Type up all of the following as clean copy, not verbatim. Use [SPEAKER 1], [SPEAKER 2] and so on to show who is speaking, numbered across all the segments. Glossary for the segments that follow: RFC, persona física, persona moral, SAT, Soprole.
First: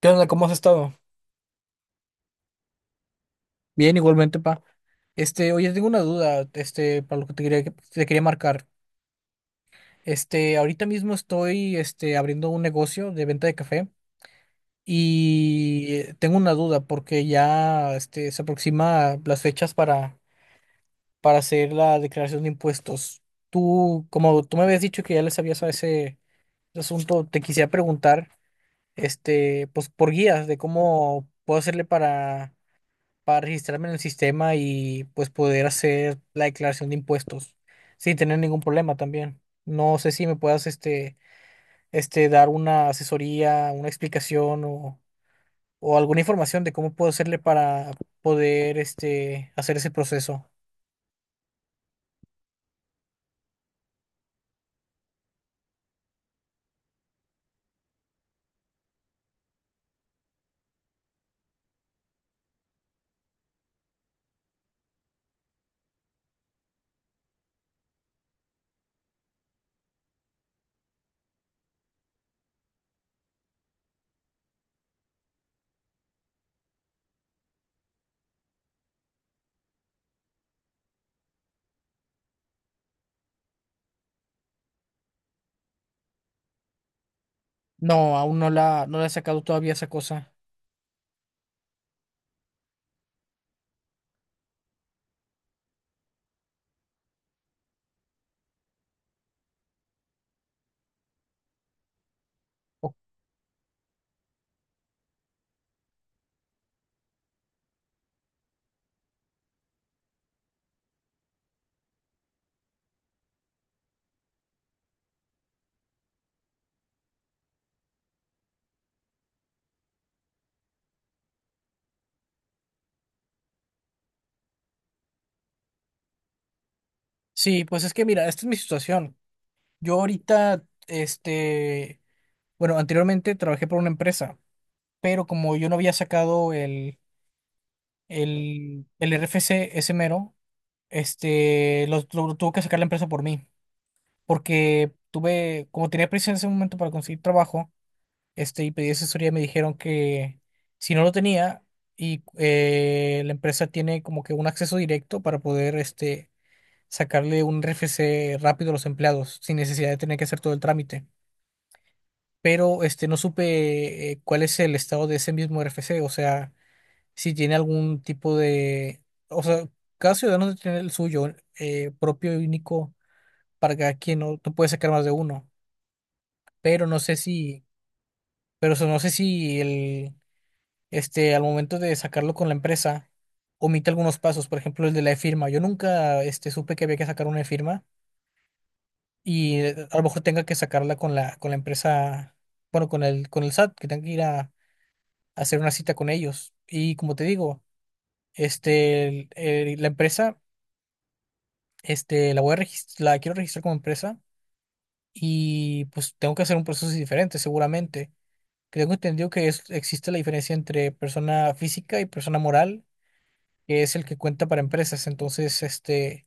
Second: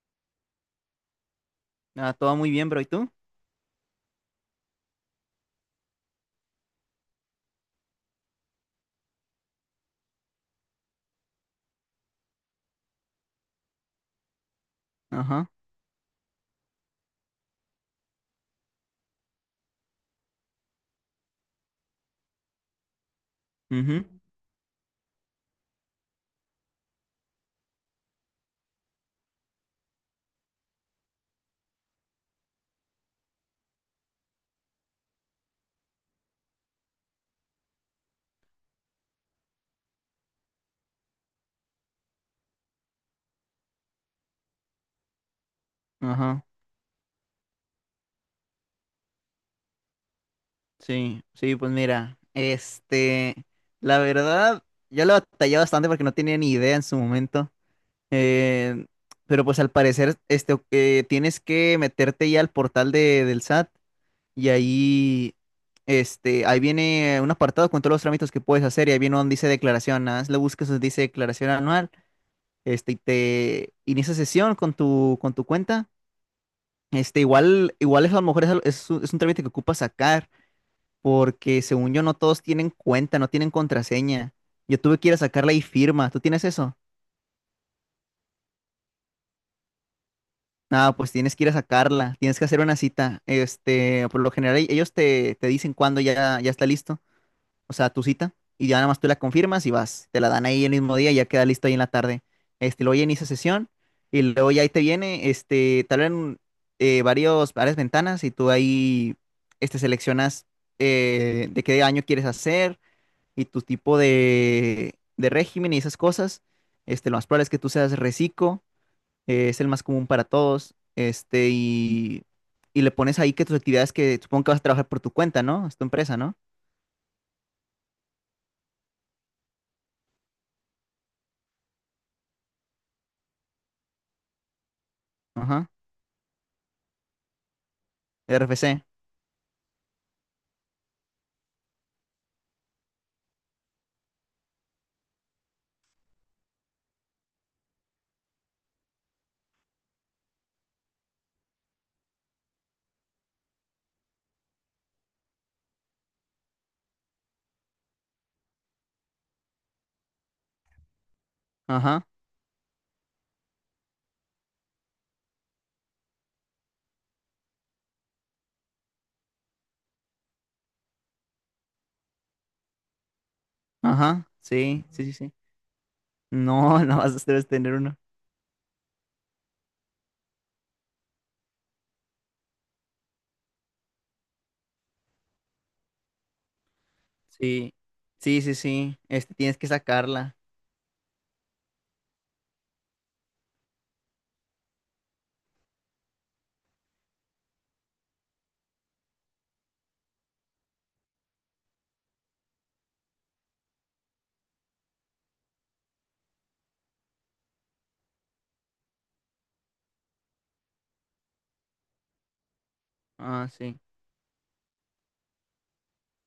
[SPEAKER 1] ¿Qué onda? ¿Cómo has estado?
[SPEAKER 2] Ah, todo muy bien, bro. ¿Y tú?
[SPEAKER 1] Bien, igualmente, pa. Oye, tengo una duda, para lo te quería marcar. Ahorita mismo estoy, abriendo un negocio de venta de café
[SPEAKER 2] Ajá,
[SPEAKER 1] y tengo una duda porque ya, se aproxima las fechas para hacer la declaración de impuestos.
[SPEAKER 2] ujú,
[SPEAKER 1] Tú, como tú me habías dicho que ya le sabías a ese asunto, te quisiera preguntar, pues por guías de cómo puedo hacerle para registrarme en el sistema y pues poder hacer la declaración de impuestos sin tener ningún problema también. No sé si me puedas dar una asesoría, una explicación o alguna
[SPEAKER 2] ajá.
[SPEAKER 1] información de cómo puedo hacerle para poder hacer ese proceso.
[SPEAKER 2] Sí, sí, pues mira, la verdad, yo lo batallé bastante porque no tenía ni idea en su momento. eh, pero pues al parecer, tienes que meterte ya al portal del SAT y ahí, ahí viene un apartado con todos los trámites que puedes hacer y ahí viene donde dice declaración. Nada más le buscas donde dice declaración anual, y te inicia sesión con tu cuenta. Igual eso a lo mejor es, es un trámite que ocupa sacar, porque según yo no todos tienen cuenta, no tienen contraseña. Yo tuve que ir a sacarla y firma. ¿Tú tienes eso?
[SPEAKER 1] No, aún no la he sacado todavía esa cosa.
[SPEAKER 2] Ah, pues tienes que ir a sacarla, tienes que hacer una cita. Por lo general ellos te, te dicen cuándo ya, ya está listo. O sea, tu cita, y ya nada más tú la confirmas y vas, te la dan ahí el mismo día y ya queda listo ahí en la tarde.
[SPEAKER 1] O-
[SPEAKER 2] Luego ya inicia sesión y luego ya ahí te viene, te abren varias ventanas y tú ahí, seleccionas de qué año quieres hacer y tu tipo de régimen y esas cosas. Lo más probable es que tú seas reciclo, es el más común para todos, y le pones ahí que tus actividades que supongo que vas a trabajar por tu cuenta, ¿no? Es tu empresa, ¿no?
[SPEAKER 1] Sí, pues es que mira, esta es mi situación. Yo ahorita, bueno, anteriormente trabajé por una empresa, pero como yo
[SPEAKER 2] Ajá,
[SPEAKER 1] no había sacado el
[SPEAKER 2] RFC.
[SPEAKER 1] El, el RFC, ese mero, este, lo tuvo que sacar la empresa por mí, porque tuve, como tenía prisa en ese momento para conseguir trabajo, y pedí asesoría, me dijeron que si no lo tenía, y la empresa tiene como que un acceso directo para poder, sacarle un RFC rápido a los empleados, sin necesidad de tener que hacer todo el trámite.
[SPEAKER 2] Ajá,
[SPEAKER 1] Pero, no supe cuál es el estado de ese mismo RFC, o sea si tiene algún tipo de, o sea, cada ciudadano debe tener el suyo propio y único para cada quien,
[SPEAKER 2] ajá,
[SPEAKER 1] no, no puede
[SPEAKER 2] sí,
[SPEAKER 1] sacar más
[SPEAKER 2] sí,
[SPEAKER 1] de
[SPEAKER 2] sí, sí.
[SPEAKER 1] uno,
[SPEAKER 2] No,
[SPEAKER 1] pero
[SPEAKER 2] no
[SPEAKER 1] no
[SPEAKER 2] vas
[SPEAKER 1] sé
[SPEAKER 2] a debes
[SPEAKER 1] si,
[SPEAKER 2] tener uno.
[SPEAKER 1] pero eso, no sé si el, al momento de sacarlo con la empresa, omite algunos pasos, por ejemplo, el de la firma. Yo nunca, supe que había que sacar una
[SPEAKER 2] Sí,
[SPEAKER 1] firma
[SPEAKER 2] sí, sí, sí.
[SPEAKER 1] y
[SPEAKER 2] Tienes que
[SPEAKER 1] a lo mejor
[SPEAKER 2] sacarla.
[SPEAKER 1] tenga que sacarla con la empresa, bueno, con el SAT, que tenga que ir a hacer una cita con ellos. Y como te digo, la empresa. La voy a la quiero registrar como empresa y pues tengo que hacer un proceso diferente seguramente. Creo que tengo entendido que existe la diferencia entre persona física y persona moral,
[SPEAKER 2] Ah, sí.
[SPEAKER 1] que es el que cuenta para empresas. Entonces,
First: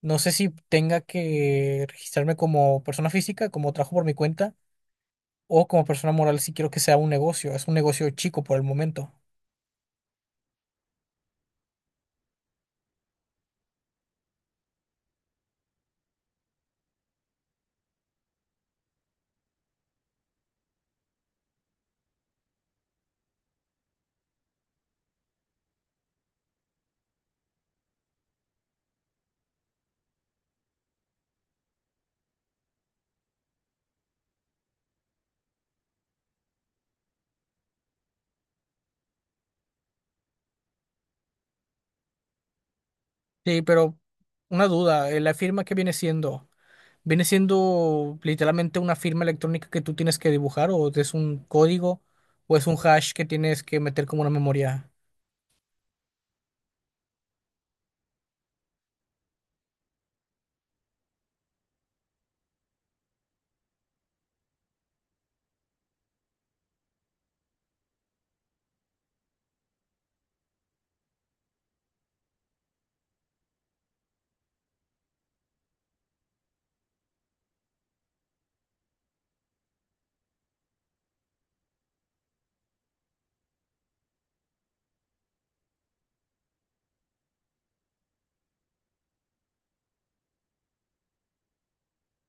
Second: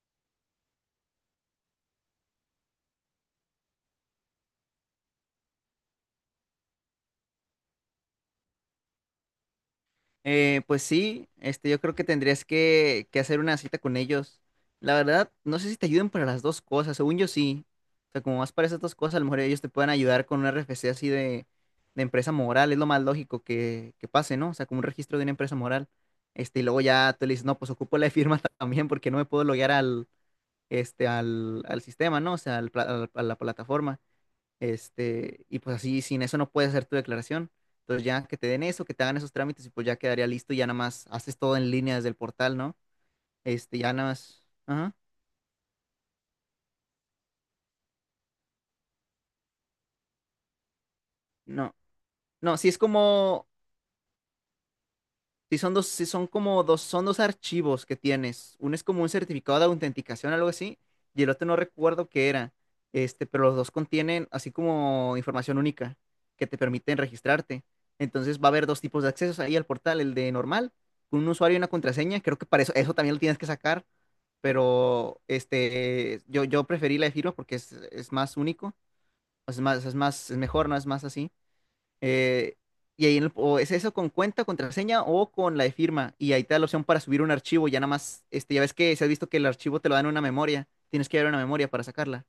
[SPEAKER 1] no sé si tenga que registrarme como persona física, como trabajo por mi cuenta, o como persona moral si quiero que sea un negocio. Es un negocio chico por el momento.
[SPEAKER 2] Pues sí, yo creo que tendrías que hacer una cita con ellos. La verdad, no sé si te ayuden para las dos cosas. Según yo sí. O sea, como más para esas dos cosas, a lo mejor ellos te pueden ayudar con un RFC así de empresa moral. Es lo más lógico que pase, ¿no? O sea, como un registro de una empresa moral. Y luego ya tú le dices, no, pues ocupo la firma también porque no me puedo loguear al, al, al sistema, ¿no? O sea, a la plataforma. Y pues así, sin eso no puedes hacer tu declaración. Entonces ya que te den eso, que te hagan esos trámites y pues ya quedaría listo y ya nada más haces todo en línea desde el portal, ¿no?
[SPEAKER 1] Sí,
[SPEAKER 2] Ya
[SPEAKER 1] pero
[SPEAKER 2] nada más.
[SPEAKER 1] una
[SPEAKER 2] Ajá.
[SPEAKER 1] duda, ¿la firma qué viene siendo? ¿Viene siendo literalmente una firma electrónica que tú tienes que dibujar o es un
[SPEAKER 2] No.
[SPEAKER 1] código
[SPEAKER 2] No,
[SPEAKER 1] o es
[SPEAKER 2] sí
[SPEAKER 1] un
[SPEAKER 2] es
[SPEAKER 1] hash que
[SPEAKER 2] como,
[SPEAKER 1] tienes que meter como una memoria?
[SPEAKER 2] sí, son dos, sí, son como dos, son dos archivos que tienes. Uno es como un certificado de autenticación, algo así, y el otro no recuerdo qué era. Pero los dos contienen así como información única que te permiten registrarte. Entonces va a haber dos tipos de accesos ahí al portal, el de normal, con un usuario y una contraseña. Creo que para eso, eso también lo tienes que sacar, pero yo preferí la de firma porque es más único, o sea, es más, es más, es mejor, ¿no? Es más así. Eh, y ahí o es eso con cuenta, contraseña o con la de firma. Y ahí te da la opción para subir un archivo. Ya nada más, ya ves que si has visto que el archivo te lo dan en una memoria. Tienes que llevar una memoria para sacarla,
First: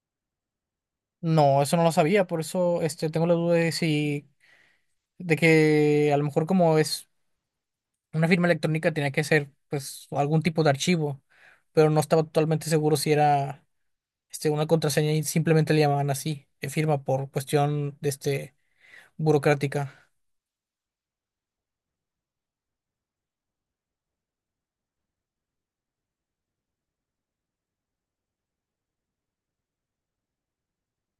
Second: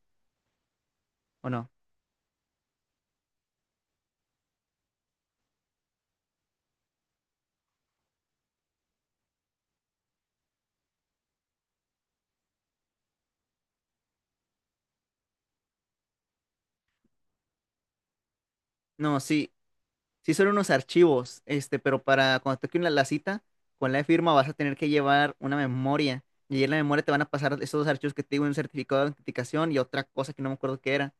[SPEAKER 2] ¿o
[SPEAKER 1] No,
[SPEAKER 2] no?
[SPEAKER 1] eso no lo sabía, por eso tengo la duda de si, de que a lo mejor como es una firma electrónica tenía que ser pues algún tipo de archivo, pero no estaba totalmente seguro si era una contraseña y simplemente le llamaban así, firma por cuestión de
[SPEAKER 2] No, sí,
[SPEAKER 1] burocrática.
[SPEAKER 2] sí son unos archivos, pero para cuando toque una, la cita con la de firma vas a tener que llevar una memoria. Y ahí en la memoria te van a pasar esos dos archivos que te digo, un certificado de autenticación y otra cosa que no me acuerdo qué era.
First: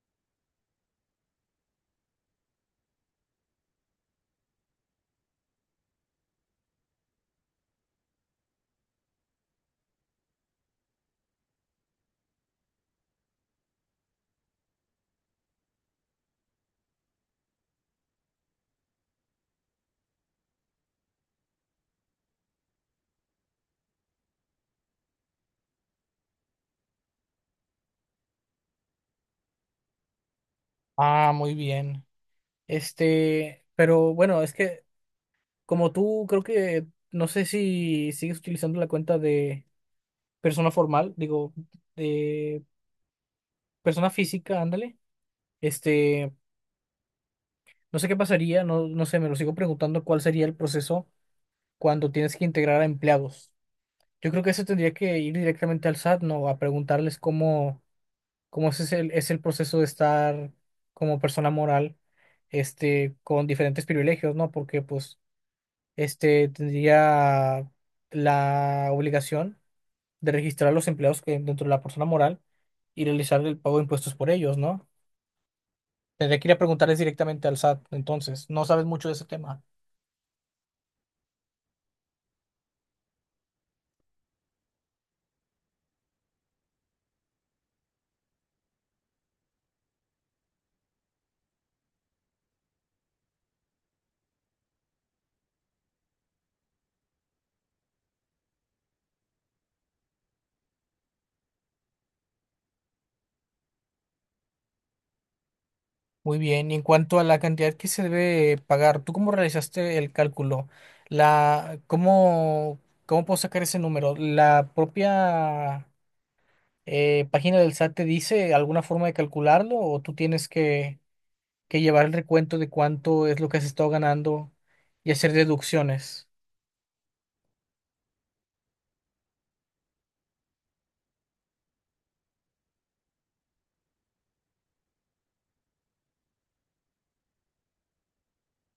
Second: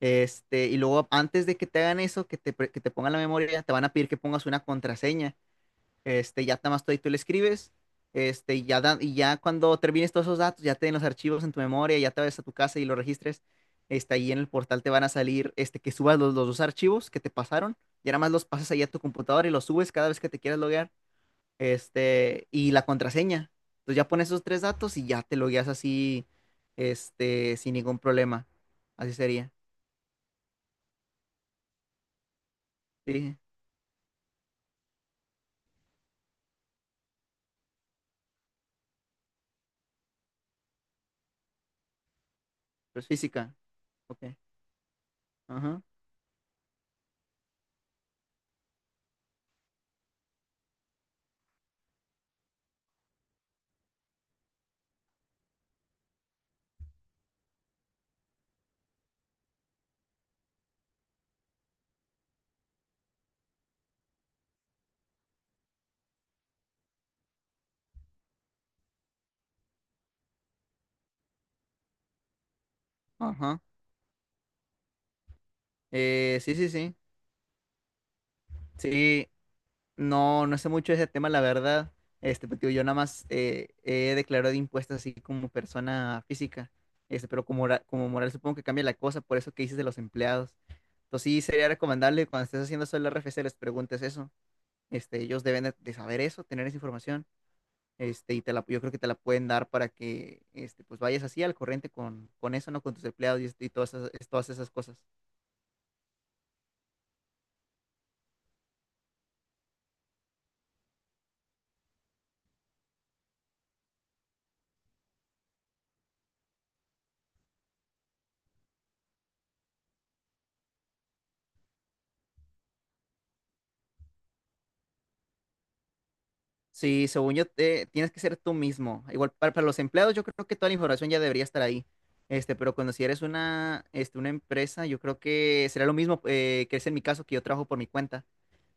[SPEAKER 2] Y luego antes de que te hagan eso, que te pongan la memoria, te van a pedir que pongas una contraseña. Ya nada más tú le escribes. Y ya, y ya cuando termines todos esos datos, ya te den los archivos en tu memoria, ya te vayas a tu casa y los registres. Ahí en el portal te van a salir que subas los dos archivos que te pasaron. Y nada más los pasas ahí a tu computadora y los subes cada vez que te quieras loguear. Y la contraseña. Entonces ya pones esos tres datos y ya te logueas así, sin ningún problema. Así sería.
[SPEAKER 1] Ah, muy bien.
[SPEAKER 2] Sí,
[SPEAKER 1] Pero bueno, es que como tú, creo que no sé si sigues utilizando la cuenta de persona formal, digo, de
[SPEAKER 2] pues física.
[SPEAKER 1] persona
[SPEAKER 2] Ok.
[SPEAKER 1] física, ándale.
[SPEAKER 2] Ajá.
[SPEAKER 1] Este, no sé qué pasaría, no, no sé, me lo sigo preguntando cuál sería el proceso cuando tienes que integrar a empleados. Yo creo que eso tendría que ir directamente al SAT, ¿no? A preguntarles cómo, cómo es es el proceso de estar como persona moral, con diferentes privilegios, ¿no? Porque, pues, tendría la obligación de registrar los empleados que dentro de la persona moral y realizar el
[SPEAKER 2] Ajá.
[SPEAKER 1] pago de impuestos por ellos, ¿no? Tendría que ir
[SPEAKER 2] Sí,
[SPEAKER 1] a
[SPEAKER 2] sí, sí.
[SPEAKER 1] preguntarles directamente al SAT, entonces, no sabes mucho de ese
[SPEAKER 2] Sí,
[SPEAKER 1] tema.
[SPEAKER 2] no, no sé mucho de ese tema, la verdad. Pero, tío, yo nada más he declarado impuestos así como persona física. Pero como, como moral supongo que cambia la cosa, por eso que dices de los empleados. Entonces sí sería recomendable cuando estés haciendo eso el RFC les preguntes eso. Ellos deben de saber eso, tener esa información. Yo creo que te la pueden dar para que pues vayas así al corriente con eso, ¿no? Con tus empleados y todas esas cosas.
[SPEAKER 1] Muy bien, y en cuanto a la cantidad que se debe pagar, ¿tú cómo realizaste el cálculo? La, ¿cómo, cómo puedo sacar ese número? ¿La propia página del SAT te dice alguna forma de calcularlo o tú tienes que llevar el recuento de cuánto es lo que has estado ganando y hacer deducciones?
[SPEAKER 2] Sí, según yo, tienes que ser tú mismo. Igual para los empleados, yo creo que toda la información ya debería estar ahí. Pero cuando si eres una, una empresa, yo creo que será lo mismo que es en mi caso, que yo trabajo por mi cuenta.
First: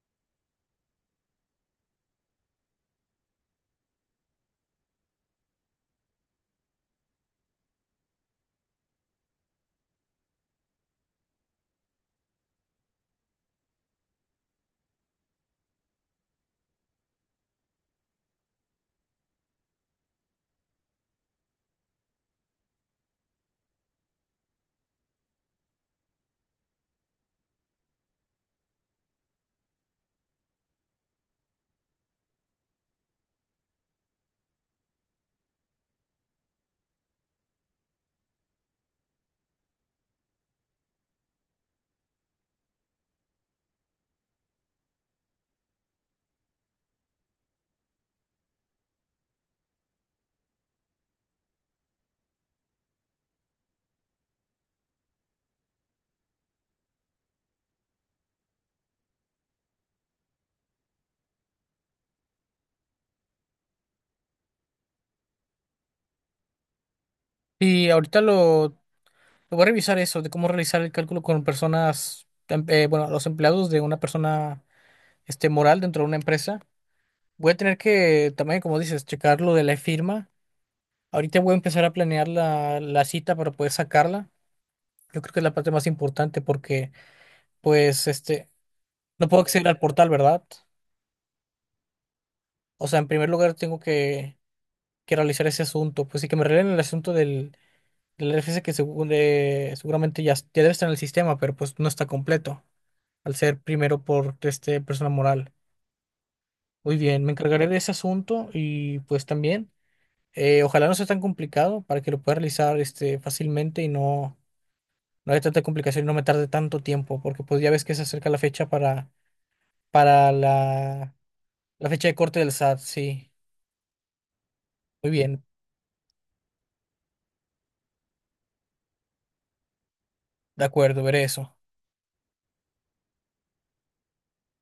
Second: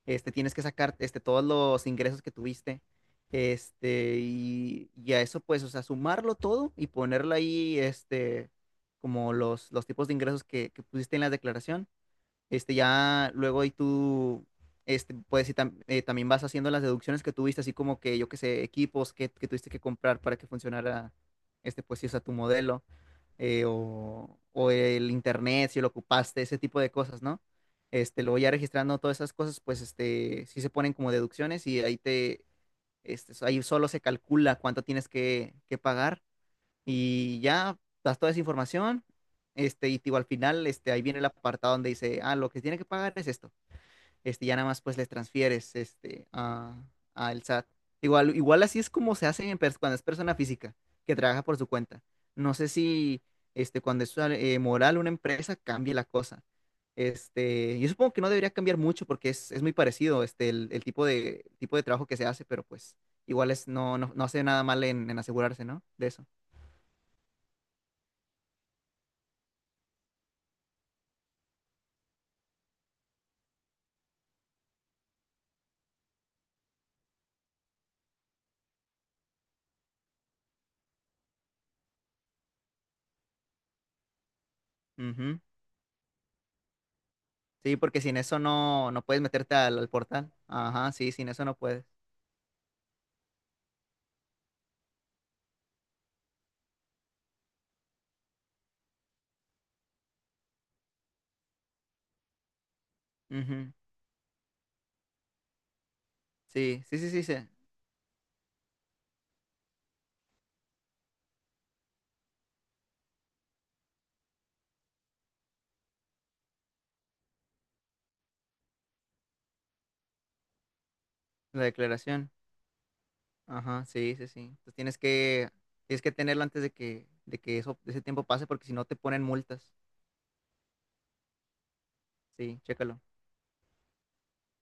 [SPEAKER 2] Tienes que sacar todos los ingresos que tuviste. Y a eso, pues, o sea, sumarlo todo y ponerlo ahí, como los tipos de ingresos que pusiste en la declaración ya luego ahí puedes también vas haciendo las deducciones que tuviste, así como que, yo qué sé, equipos que tuviste que comprar para que funcionara, pues, si usa tu modelo, o el internet, si lo ocupaste, ese tipo de cosas, ¿no? Luego ya registrando todas esas cosas, pues, sí se ponen como deducciones y ahí solo se calcula cuánto tienes que pagar y ya das toda esa información, y digo, al final, ahí viene el apartado donde dice, ah, lo que tiene que pagar es esto. Ya nada más pues les transfieres, al SAT. Igual, igual así es como se hace en cuando es persona física, que trabaja por su cuenta. No sé si, cuando es moral una empresa, cambie la cosa. Yo supongo que no debería cambiar mucho porque es muy parecido, el tipo de trabajo que se hace, pero pues igual es, no, no, no hace nada mal en asegurarse, ¿no? De eso.
[SPEAKER 1] Y ahorita lo voy a revisar eso de cómo realizar el cálculo con personas, bueno, los empleados de una persona moral dentro de una empresa. Voy a tener que también, como dices, checar lo de la firma. Ahorita voy a empezar a planear la, la cita para poder sacarla. Yo creo
[SPEAKER 2] Ujú.
[SPEAKER 1] que es la parte más importante porque,
[SPEAKER 2] Sí, porque
[SPEAKER 1] pues,
[SPEAKER 2] sin eso no, no puedes
[SPEAKER 1] no puedo
[SPEAKER 2] meterte
[SPEAKER 1] acceder al
[SPEAKER 2] al, al
[SPEAKER 1] portal,
[SPEAKER 2] portal.
[SPEAKER 1] ¿verdad?
[SPEAKER 2] Ajá, sí, sin eso no puedes.
[SPEAKER 1] O sea, en primer lugar tengo que realizar ese asunto. Pues sí que me revelen el asunto del RFC que según, seguramente ya, ya debe estar en el sistema, pero pues no está completo, al ser
[SPEAKER 2] Ujú.
[SPEAKER 1] primero por persona moral.
[SPEAKER 2] Sí,
[SPEAKER 1] Muy
[SPEAKER 2] sí, sí, sí,
[SPEAKER 1] bien, me
[SPEAKER 2] sí,
[SPEAKER 1] encargaré de ese asunto y pues también, ojalá no sea tan complicado para que lo pueda realizar fácilmente y no, no haya tanta complicación y no me tarde tanto tiempo, porque pues ya ves que se acerca la fecha para la,
[SPEAKER 2] la
[SPEAKER 1] la fecha de
[SPEAKER 2] declaración.
[SPEAKER 1] corte del SAT, sí.
[SPEAKER 2] Ajá, sí, sí, sí. Entonces
[SPEAKER 1] Muy bien,
[SPEAKER 2] tienes que tenerlo antes de que eso, ese tiempo pase, porque si no te ponen multas.
[SPEAKER 1] de acuerdo, veré eso.
[SPEAKER 2] Sí, chécalo.